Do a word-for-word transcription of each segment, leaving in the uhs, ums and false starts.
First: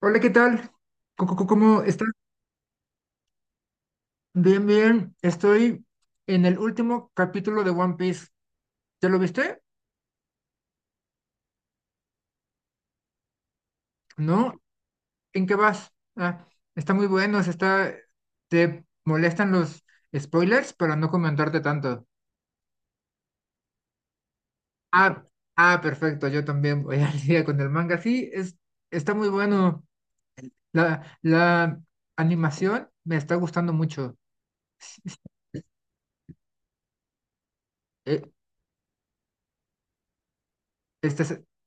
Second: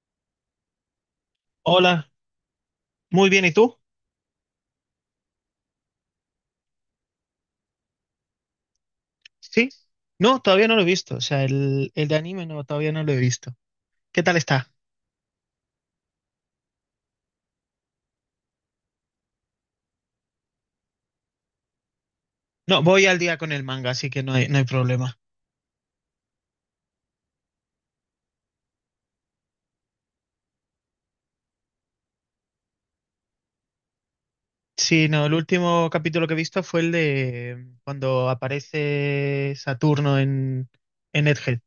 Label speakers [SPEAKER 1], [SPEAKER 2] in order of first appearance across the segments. [SPEAKER 1] Hola, ¿qué tal? Co- co- co- ¿Cómo estás?
[SPEAKER 2] Hola, muy bien, ¿y tú?
[SPEAKER 1] Bien, bien. Estoy en el último capítulo de One Piece. ¿Ya lo viste?
[SPEAKER 2] ¿Sí? No, todavía no lo he visto, o sea, el, el de anime no, todavía no lo he visto. ¿Qué tal
[SPEAKER 1] ¿No?
[SPEAKER 2] está?
[SPEAKER 1] ¿En qué vas? Ah, está muy bueno. se está... ¿Te molestan los spoilers para no comentarte tanto?
[SPEAKER 2] No, voy al día con el manga, así que no hay, no hay problema.
[SPEAKER 1] Ah, ah, Perfecto. Yo también voy al día con el manga. Sí, es, está muy bueno. La, la animación me está gustando mucho. Sí,
[SPEAKER 2] Sí,
[SPEAKER 1] sí.
[SPEAKER 2] no, el último capítulo que he visto fue el de
[SPEAKER 1] Eh,
[SPEAKER 2] cuando aparece Saturno en, en
[SPEAKER 1] este,
[SPEAKER 2] Egghead.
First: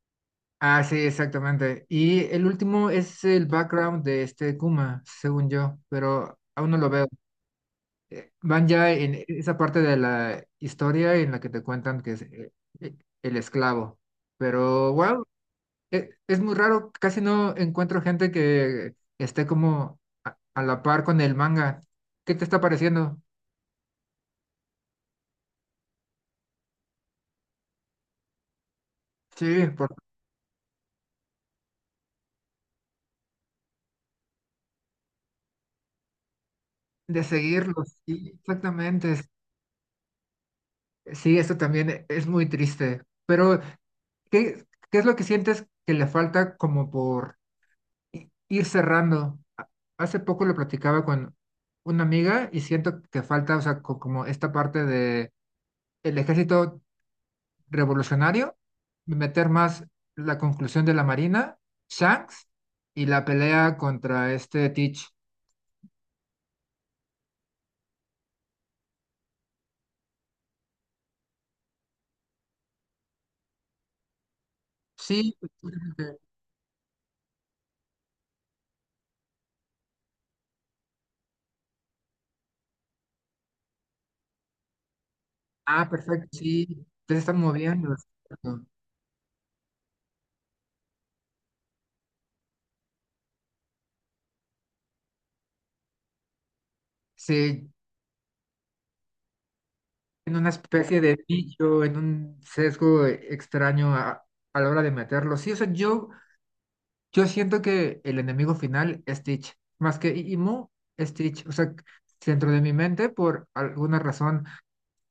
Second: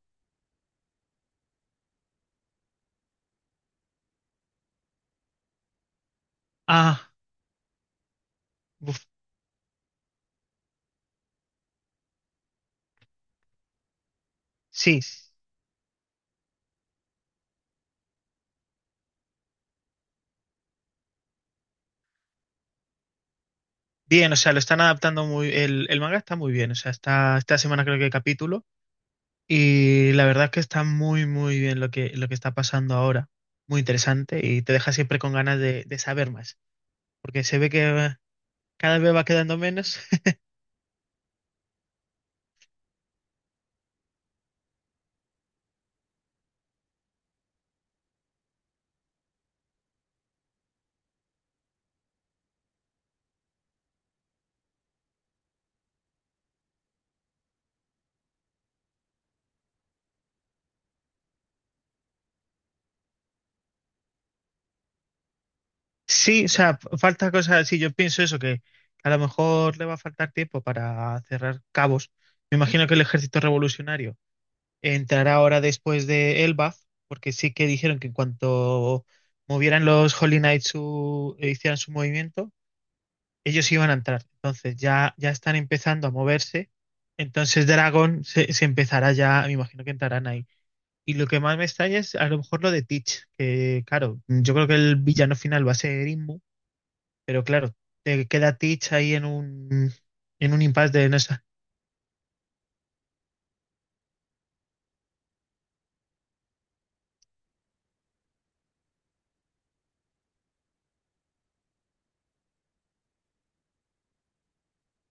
[SPEAKER 1] Ah, sí, exactamente. Y el último es el background de este Kuma, según yo, pero aún no lo veo.
[SPEAKER 2] Ah,
[SPEAKER 1] Eh, Van ya
[SPEAKER 2] uf,
[SPEAKER 1] en esa parte de la historia en la que te cuentan que es eh, eh, el esclavo. Pero,
[SPEAKER 2] sí,
[SPEAKER 1] wow, e- es muy raro, casi no encuentro gente que esté como a, a la par con el manga. ¿Qué te está pareciendo?
[SPEAKER 2] bien, o sea, lo están adaptando muy, el, el manga está muy bien, o sea, está, esta semana creo que hay capítulo.
[SPEAKER 1] Sí, por,
[SPEAKER 2] Y la verdad es que está muy, muy bien lo que, lo que está pasando ahora. Muy interesante y te deja siempre con ganas de, de saber más,
[SPEAKER 1] de
[SPEAKER 2] porque se ve
[SPEAKER 1] seguirlos.
[SPEAKER 2] que
[SPEAKER 1] Sí,
[SPEAKER 2] cada
[SPEAKER 1] exactamente.
[SPEAKER 2] vez va
[SPEAKER 1] es-
[SPEAKER 2] quedando menos.
[SPEAKER 1] Sí, eso también e- es muy triste. Pero ¿Qué, ¿qué es lo que sientes que le falta como por i- ir cerrando? A- Hace poco lo platicaba con una amiga y siento que falta, o sea, co- como esta parte de el ejército revolucionario, meter más la conclusión de la Marina, Shanks y la pelea contra este Teach.
[SPEAKER 2] Sí, o sea, f- falta cosas así. Yo pienso eso, que a lo mejor le va a faltar tiempo para cerrar cabos. Me imagino que el ejército revolucionario
[SPEAKER 1] Sí,
[SPEAKER 2] entrará ahora después
[SPEAKER 1] exactamente.
[SPEAKER 2] de Elbaf, porque sí que dijeron que en cuanto movieran los Holy Knights su, e hicieran su movimiento ellos iban a entrar. Entonces ya, ya están
[SPEAKER 1] Ah,
[SPEAKER 2] empezando a
[SPEAKER 1] perfecto,
[SPEAKER 2] moverse.
[SPEAKER 1] sí, te están
[SPEAKER 2] Entonces
[SPEAKER 1] moviendo.
[SPEAKER 2] Dragon se,
[SPEAKER 1] Exacto.
[SPEAKER 2] se empezará ya, me imagino que entrarán ahí. Y lo que más me extraña es a lo mejor lo de Teach, que claro, yo creo que el villano final va a ser Inmu, pero
[SPEAKER 1] Sí,
[SPEAKER 2] claro, te queda Teach ahí en un,
[SPEAKER 1] en una
[SPEAKER 2] en un impasse
[SPEAKER 1] especie
[SPEAKER 2] de
[SPEAKER 1] de
[SPEAKER 2] no sé.
[SPEAKER 1] nicho, en un sesgo eh, extraño a, a la hora de meterlo. Sí, o sea, yo, yo siento que el enemigo final es Stitch, más que I- Imu, es Stitch. O sea, dentro de mi mente, por alguna razón,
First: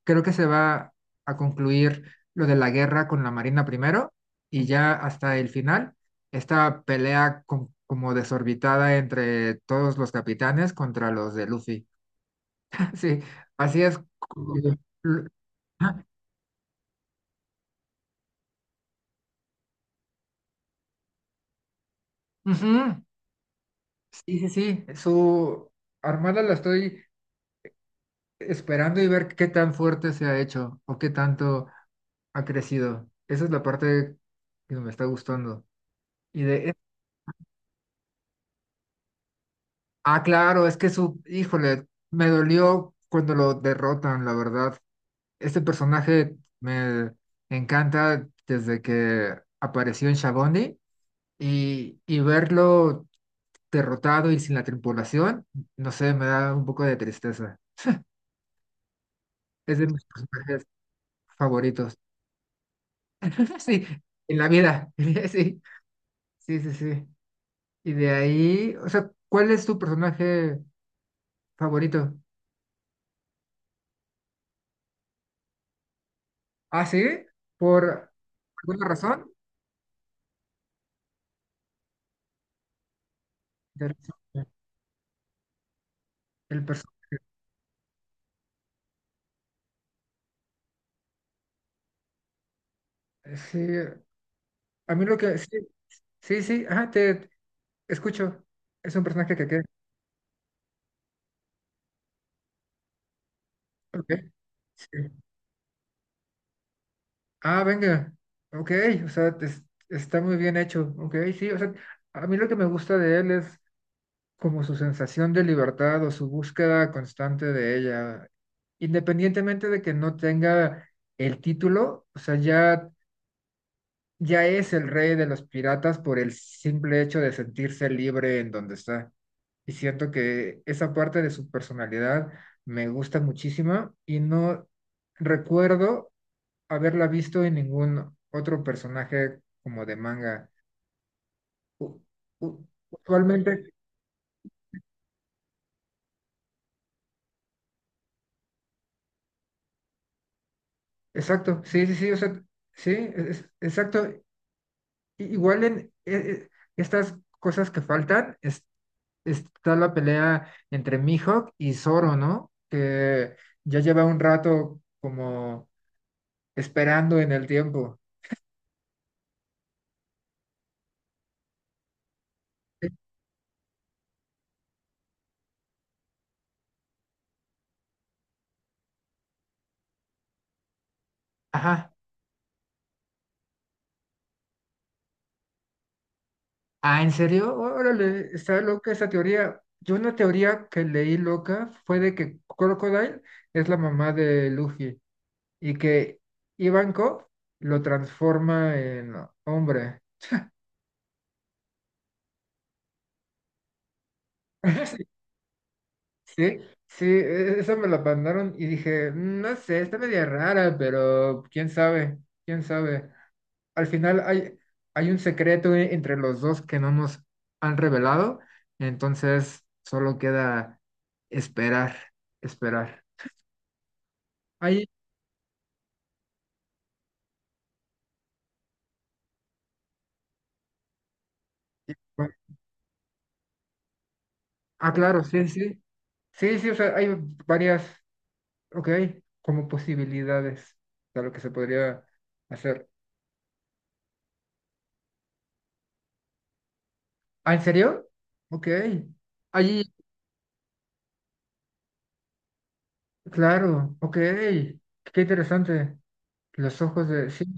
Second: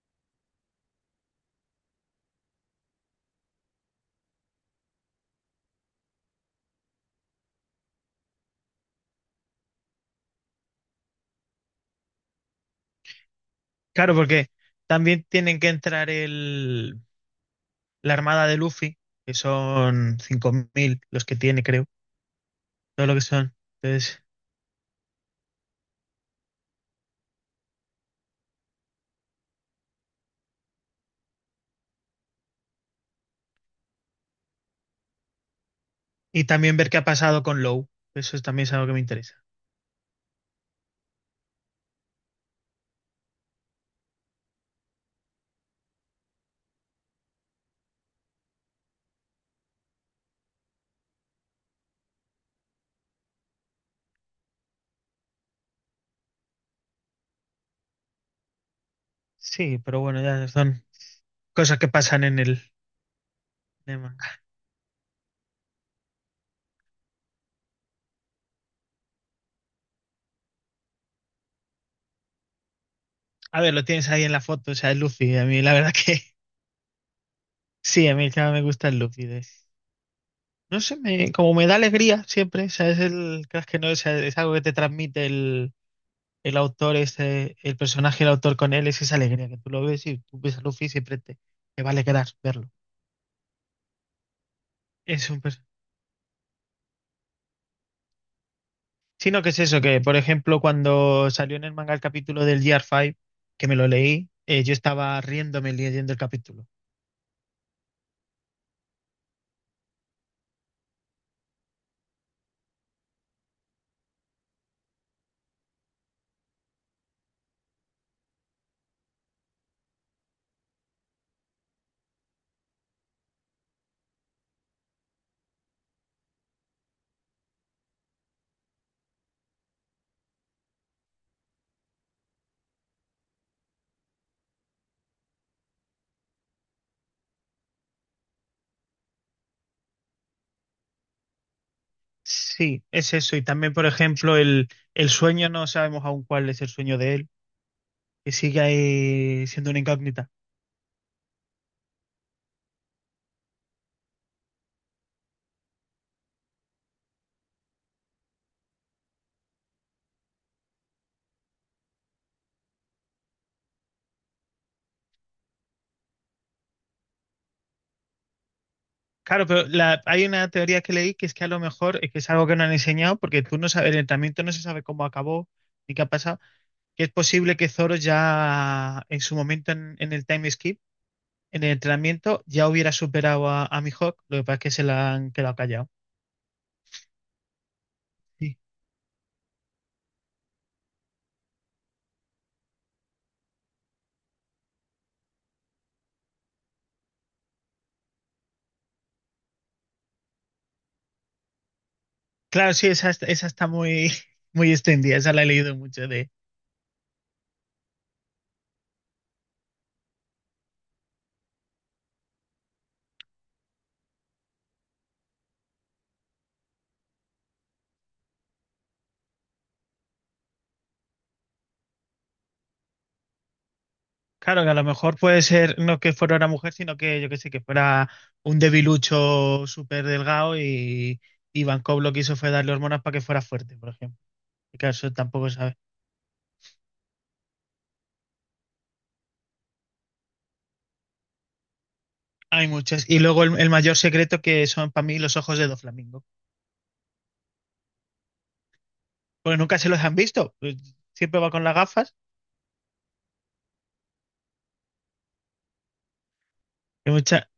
[SPEAKER 1] creo que se va a concluir lo de la guerra con la Marina primero y ya hasta el final, esta pelea con- como desorbitada entre todos los capitanes contra los de Luffy. Sí, así es.
[SPEAKER 2] Claro, porque también
[SPEAKER 1] Ujú.
[SPEAKER 2] tienen que entrar el, la armada de Luffy, que son cinco mil los que tiene, creo,
[SPEAKER 1] Ujú.
[SPEAKER 2] todo lo que son. Entonces,
[SPEAKER 1] Sí, sí, sí, su armada la estoy esperando y ver qué tan fuerte se ha hecho o qué tanto ha crecido. Esa es la parte que me está gustando. Y
[SPEAKER 2] y
[SPEAKER 1] de,
[SPEAKER 2] también ver qué ha pasado con Low, eso es, también es algo que me interesa.
[SPEAKER 1] ah, claro, es que su, híjole, me dolió cuando lo derrotan, la verdad. Este personaje me encanta desde que apareció en Shabondi y, y verlo derrotado y sin la tripulación, no sé, me da un poco de tristeza. Es
[SPEAKER 2] Sí,
[SPEAKER 1] de
[SPEAKER 2] pero
[SPEAKER 1] mis
[SPEAKER 2] bueno, ya
[SPEAKER 1] personajes
[SPEAKER 2] son cosas que
[SPEAKER 1] favoritos.
[SPEAKER 2] pasan en el,
[SPEAKER 1] Sí,
[SPEAKER 2] en el
[SPEAKER 1] en
[SPEAKER 2] manga.
[SPEAKER 1] la vida. Sí, sí, sí, sí. Y de ahí, o sea, ¿cuál es tu personaje favorito?
[SPEAKER 2] A ver, lo tienes ahí en la foto, o sea, el Luffy. A mí, la verdad que
[SPEAKER 1] Ah, sí,
[SPEAKER 2] sí,
[SPEAKER 1] por
[SPEAKER 2] a mí ya me
[SPEAKER 1] alguna
[SPEAKER 2] gusta el Luffy.
[SPEAKER 1] razón.
[SPEAKER 2] de- No sé, me, como me da alegría siempre, o sea, es el crack que no, o
[SPEAKER 1] Interesante.
[SPEAKER 2] sea, es algo que te transmite el, el
[SPEAKER 1] El personaje.
[SPEAKER 2] autor, este, el personaje, el autor con él, es esa alegría que tú lo ves y tú ves a Luffy y siempre te, te va a alegrar verlo.
[SPEAKER 1] Sí, a mí lo
[SPEAKER 2] Es
[SPEAKER 1] que.
[SPEAKER 2] un
[SPEAKER 1] Sí,
[SPEAKER 2] pers-
[SPEAKER 1] sí, sí, ajá, te escucho. Es un personaje
[SPEAKER 2] Sino
[SPEAKER 1] que
[SPEAKER 2] que es
[SPEAKER 1] queda.
[SPEAKER 2] eso, que por ejemplo, cuando salió en el manga el capítulo del Year cinco, que me lo
[SPEAKER 1] Ok.
[SPEAKER 2] leí, eh, yo
[SPEAKER 1] Sí.
[SPEAKER 2] estaba riéndome leyendo el capítulo.
[SPEAKER 1] Ah, venga. Ok, o sea, es- está muy bien hecho. Ok, sí, o sea, a mí lo que me gusta de él es como su sensación de libertad o su búsqueda constante de ella, independientemente de que no tenga el título, o sea, ya, ya es el rey de los piratas por el simple hecho de sentirse libre en donde está. Y siento que esa parte de su personalidad me gusta muchísimo y no recuerdo haberla visto en ningún otro personaje como de manga. U- u-
[SPEAKER 2] Sí, es eso. Y
[SPEAKER 1] Usualmente
[SPEAKER 2] también, por ejemplo, el, el sueño, no sabemos aún cuál es el sueño de él, que sigue ahí siendo una incógnita.
[SPEAKER 1] exacto, sí, sí, sí, o sea, sí, es- exacto. I- Igual en eh, eh, estas cosas que faltan, es- está la pelea entre Mihawk y Zoro, ¿no? Que ya lleva un rato como esperando en el tiempo.
[SPEAKER 2] Claro, pero la- hay una teoría que leí que es que a lo mejor es que es algo que no han
[SPEAKER 1] Eh,
[SPEAKER 2] enseñado, porque tú no sabes, el entrenamiento no se sabe cómo acabó ni qué ha pasado, que es posible que Zoro ya en su momento en, en el time skip, en el
[SPEAKER 1] Ajá.
[SPEAKER 2] entrenamiento, ya hubiera superado a, a Mihawk, lo que pasa es que se la han quedado callado.
[SPEAKER 1] Ah, ¿en serio? Órale,
[SPEAKER 2] Sí.
[SPEAKER 1] está loca esa teoría. Yo una teoría que leí loca fue de que Crocodile es la mamá de Luffy y que Ivankov lo transforma en hombre.
[SPEAKER 2] Claro, sí, esa, esa está muy, muy
[SPEAKER 1] Sí,
[SPEAKER 2] extendida, esa la he leído mucho.
[SPEAKER 1] sí, sí, e- esa me la mandaron y dije, "Mm, no sé, está media rara, pero quién sabe, quién sabe. Al final hay, hay un secreto e- entre los dos que no nos han revelado, entonces solo queda esperar, esperar.
[SPEAKER 2] Claro, que a lo
[SPEAKER 1] Hay,
[SPEAKER 2] mejor puede ser no que fuera una mujer, sino que yo qué sé, que fuera un debilucho súper delgado y, y Van Gogh lo que hizo fue darle hormonas para que fuera fuerte, por ejemplo. Y claro,
[SPEAKER 1] ah,
[SPEAKER 2] eso
[SPEAKER 1] claro, sí,
[SPEAKER 2] tampoco sabe.
[SPEAKER 1] sí, sí, sí, o sea, hay varias, ok, como posibilidades de lo que se podría
[SPEAKER 2] Hay
[SPEAKER 1] hacer.
[SPEAKER 2] muchas. Y luego el, el mayor secreto que son para mí los ojos de dos Doflamingo.
[SPEAKER 1] ¿Ah, en serio? Ok.
[SPEAKER 2] Porque nunca
[SPEAKER 1] Allí
[SPEAKER 2] se los han visto. Pues siempre va con las gafas.
[SPEAKER 1] claro, ok, qué interesante. Los ojos
[SPEAKER 2] Y
[SPEAKER 1] de... Sí.
[SPEAKER 2] mucha,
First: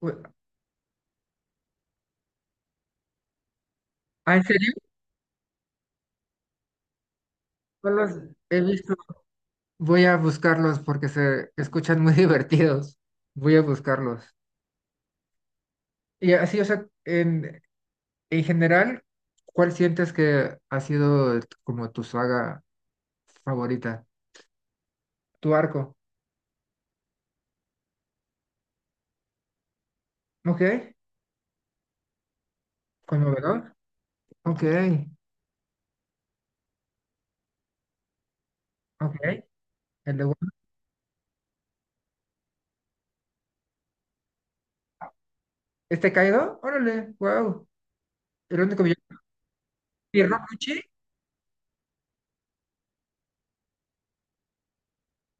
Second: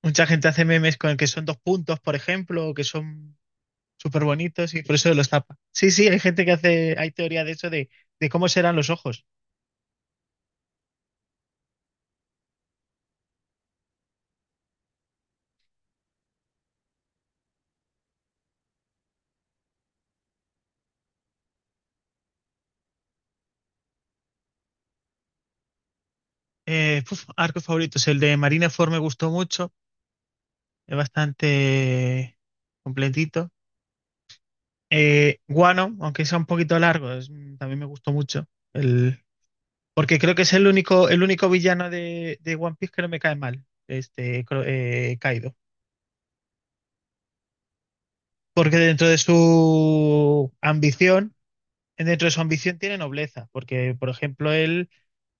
[SPEAKER 1] u-
[SPEAKER 2] mucha gente hace memes con el que son dos puntos, por ejemplo, o que son súper
[SPEAKER 1] Ah, ¿en serio?
[SPEAKER 2] bonitos y por eso los tapa. Sí, sí, hay gente que hace, hay teoría de eso de,
[SPEAKER 1] No los
[SPEAKER 2] de cómo
[SPEAKER 1] he
[SPEAKER 2] serán los
[SPEAKER 1] visto.
[SPEAKER 2] ojos.
[SPEAKER 1] Voy a buscarlos porque se escuchan muy divertidos. Voy a buscarlos. Y así, o sea, en, en general, ¿cuál sientes que ha sido t- como tu saga favorita? Tu arco.
[SPEAKER 2] Eh, uf, arcos favoritos. El de Marineford me gustó mucho.
[SPEAKER 1] Ok,
[SPEAKER 2] Es bastante completito.
[SPEAKER 1] conmovedor. Ok,
[SPEAKER 2] Eh, Guano, aunque sea un poquito largo, es- también me gustó mucho. El,
[SPEAKER 1] ok. El
[SPEAKER 2] Porque
[SPEAKER 1] de...
[SPEAKER 2] creo que
[SPEAKER 1] One-
[SPEAKER 2] es el único, el único villano de, de One Piece que no me cae mal. Este, Cro- eh, Kaido.
[SPEAKER 1] ¿Este caído? Órale, wow. El
[SPEAKER 2] Porque
[SPEAKER 1] único
[SPEAKER 2] dentro de
[SPEAKER 1] villano. ¿Y
[SPEAKER 2] su
[SPEAKER 1] Rokuchi?
[SPEAKER 2] ambición, dentro de su ambición tiene nobleza. Porque, por ejemplo, él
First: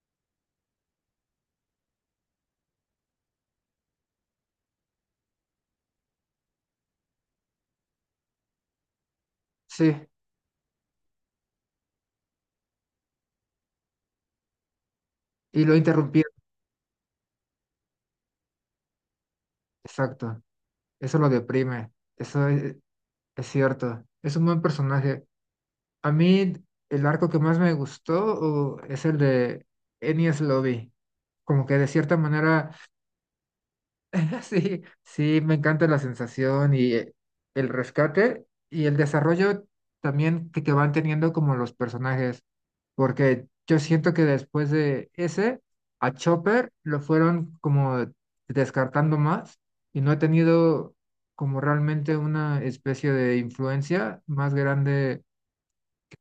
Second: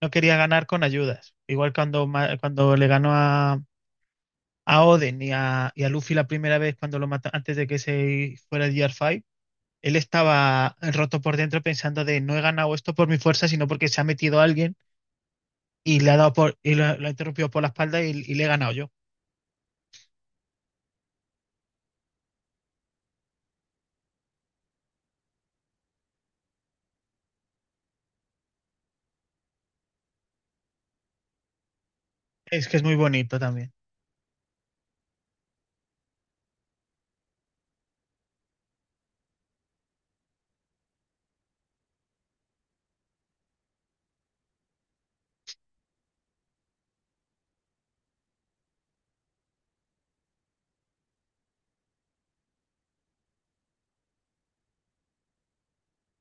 [SPEAKER 2] no quería ganar con ayudas. Igual cuando, ma- cuando le ganó a, a Oden y a, y a Luffy la primera vez cuando lo mata, antes de que se fuera el Gear cinco,
[SPEAKER 1] Sí,
[SPEAKER 2] él estaba roto por dentro pensando de no he ganado esto por mi fuerza, sino porque se ha metido alguien
[SPEAKER 1] y lo
[SPEAKER 2] y le ha
[SPEAKER 1] interrumpí.
[SPEAKER 2] dado por, y lo, lo ha interrumpido por la espalda y, y le he ganado yo.
[SPEAKER 1] Exacto. Eso lo deprime, eso es, es cierto. Es un buen personaje. A mí el arco que más me gustó uh, es el de Enies Lobby. Como que de cierta
[SPEAKER 2] Es
[SPEAKER 1] manera,
[SPEAKER 2] que es muy bonito también.
[SPEAKER 1] sí, sí, me encanta la sensación y eh, el rescate y el desarrollo también que, que van teniendo como los personajes porque yo siento que después de ese, a Chopper lo fueron como descartando más y no ha tenido como realmente una especie de influencia más grande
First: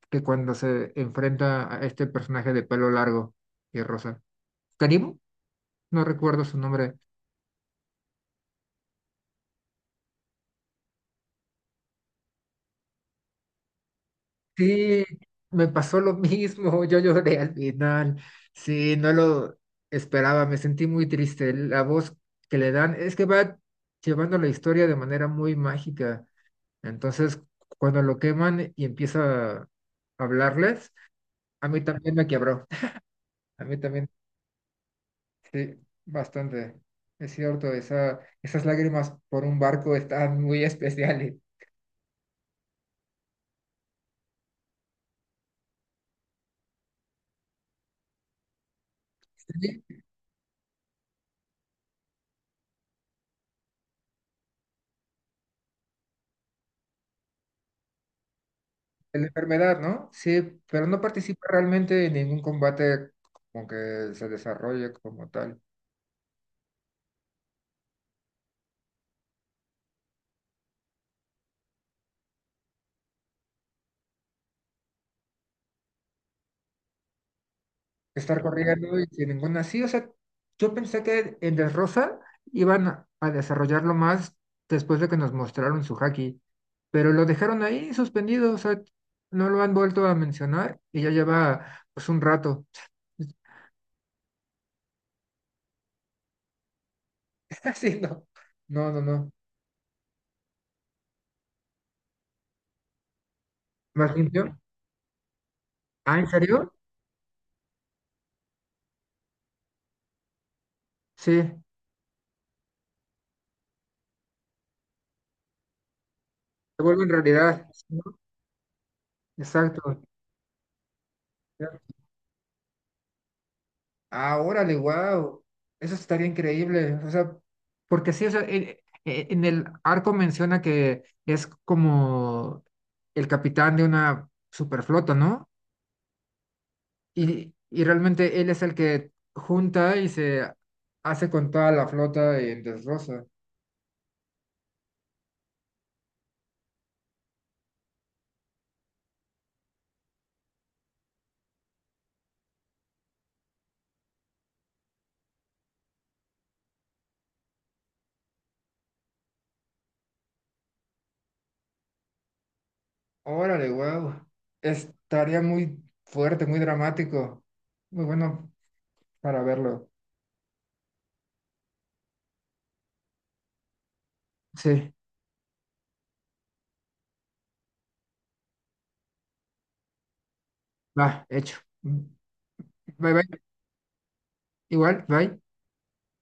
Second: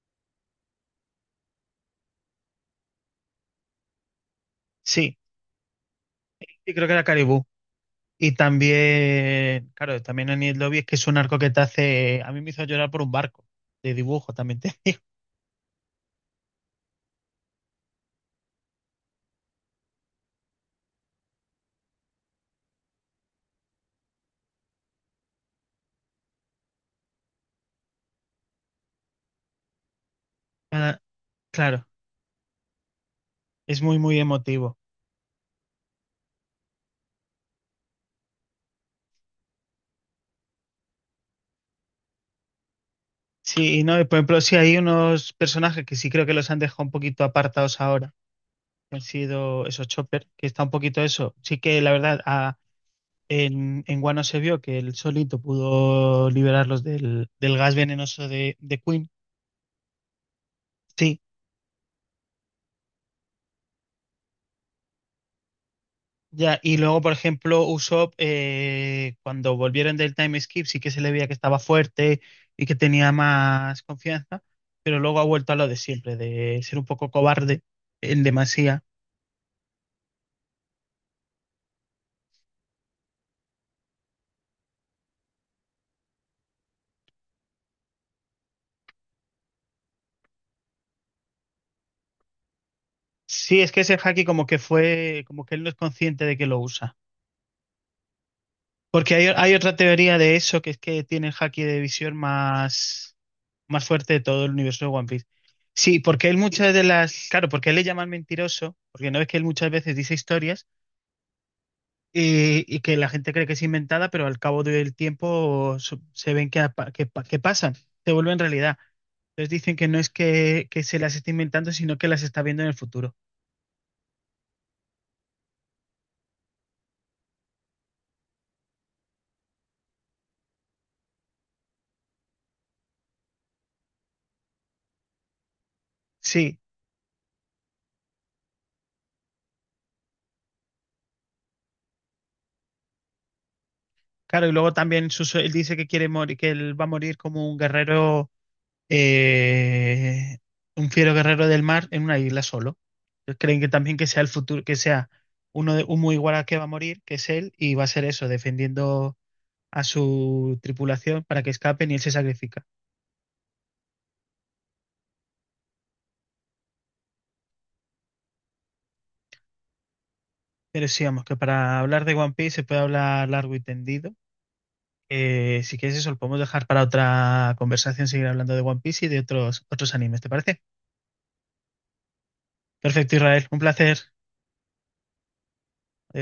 [SPEAKER 1] que cuando se enfrenta a este personaje de pelo largo y rosa.
[SPEAKER 2] Sí,
[SPEAKER 1] Karim, no recuerdo su
[SPEAKER 2] y creo que
[SPEAKER 1] nombre,
[SPEAKER 2] era Caribú. Y también, claro, también en el lobby es que es un arco que te hace, a mí me hizo llorar por un barco de dibujo también. Te-
[SPEAKER 1] sí, me pasó lo mismo, yo lloré al final, sí, no lo esperaba, me sentí muy triste, la voz que le dan es que va llevando la historia de manera muy mágica, entonces cuando lo queman y empieza a hablarles, a mí
[SPEAKER 2] claro,
[SPEAKER 1] también me quebró, a mí
[SPEAKER 2] es muy,
[SPEAKER 1] también,
[SPEAKER 2] muy emotivo.
[SPEAKER 1] sí, bastante, es cierto, esa, esas lágrimas por un barco están muy especiales.
[SPEAKER 2] Sí, no, y por ejemplo, sí hay unos personajes que sí creo que los han dejado un poquito apartados ahora. Han sido esos Chopper, que está un poquito eso. Sí que la verdad, a- en, en Wano se vio que él solito pudo liberarlos del, del gas venenoso de, de Queen.
[SPEAKER 1] La enfermedad, ¿no? Sí, pero no
[SPEAKER 2] Sí,
[SPEAKER 1] participa realmente en ningún combate como que se desarrolle como tal.
[SPEAKER 2] ya. Y luego, por ejemplo, Usopp, eh, cuando volvieron del time skip, sí que se le veía que estaba fuerte y que tenía más confianza, pero luego ha vuelto a lo de siempre, de ser un poco cobarde en
[SPEAKER 1] Estar
[SPEAKER 2] demasía.
[SPEAKER 1] corriendo y sin ninguna así, o sea, yo pensé que en Dressrosa iban a a desarrollarlo más después de que nos mostraron su haki, pero lo dejaron ahí suspendido, o sea, no lo han vuelto a mencionar y ya lleva pues un rato.
[SPEAKER 2] Sí, es que ese haki como que fue, como que él no es consciente de que lo usa.
[SPEAKER 1] Sí, no, no, no,
[SPEAKER 2] Porque hay,
[SPEAKER 1] no.
[SPEAKER 2] hay otra teoría de eso, que es que tiene el haki de visión más, más fuerte
[SPEAKER 1] ¿Más
[SPEAKER 2] de todo el
[SPEAKER 1] limpio?
[SPEAKER 2] universo de One Piece. Sí,
[SPEAKER 1] Ah, ¿en
[SPEAKER 2] porque él
[SPEAKER 1] serio?
[SPEAKER 2] muchas de las, claro, porque él le llaman mentiroso, porque no ves que él muchas veces dice historias
[SPEAKER 1] Sí, se
[SPEAKER 2] y, y que la gente cree que es inventada, pero al cabo del tiempo su- se ven que, apa-
[SPEAKER 1] vuelve
[SPEAKER 2] que,
[SPEAKER 1] en
[SPEAKER 2] pa- que
[SPEAKER 1] realidad,
[SPEAKER 2] pasan, se
[SPEAKER 1] ¿no?
[SPEAKER 2] vuelven realidad. Entonces dicen que
[SPEAKER 1] Exacto.
[SPEAKER 2] no es que, que, se las esté inventando, sino que las está viendo en el futuro.
[SPEAKER 1] Ah, órale, wow. Eso estaría increíble. O sea, porque sí, o sea, en, e, en el arco menciona que es como el capitán de una superflota, ¿no?
[SPEAKER 2] Sí,
[SPEAKER 1] Y, y realmente él es el que junta y se hace con toda la flota en destroza.
[SPEAKER 2] claro, y luego también su sue- él dice que quiere morir, que él va a morir como un guerrero, eh, un fiero guerrero del mar en una isla solo. Entonces, creen que también que sea el futuro, que sea uno de, un muy igual al que va a morir, que es él, y va a ser eso, defendiendo a su tripulación para que escapen y él se sacrifica.
[SPEAKER 1] Órale, wow. Estaría muy fuerte, muy dramático. Muy bueno para verlo.
[SPEAKER 2] Pero sí, vamos, que para hablar de One Piece se puede hablar largo y tendido.
[SPEAKER 1] Sí,
[SPEAKER 2] Eh, si quieres eso, lo podemos dejar para otra conversación, seguir hablando de One Piece y de otros, otros animes, ¿te parece?
[SPEAKER 1] va, hecho. Bye,
[SPEAKER 2] Perfecto,
[SPEAKER 1] bye.
[SPEAKER 2] Israel, un placer.
[SPEAKER 1] Igual, bye.
[SPEAKER 2] Adiós.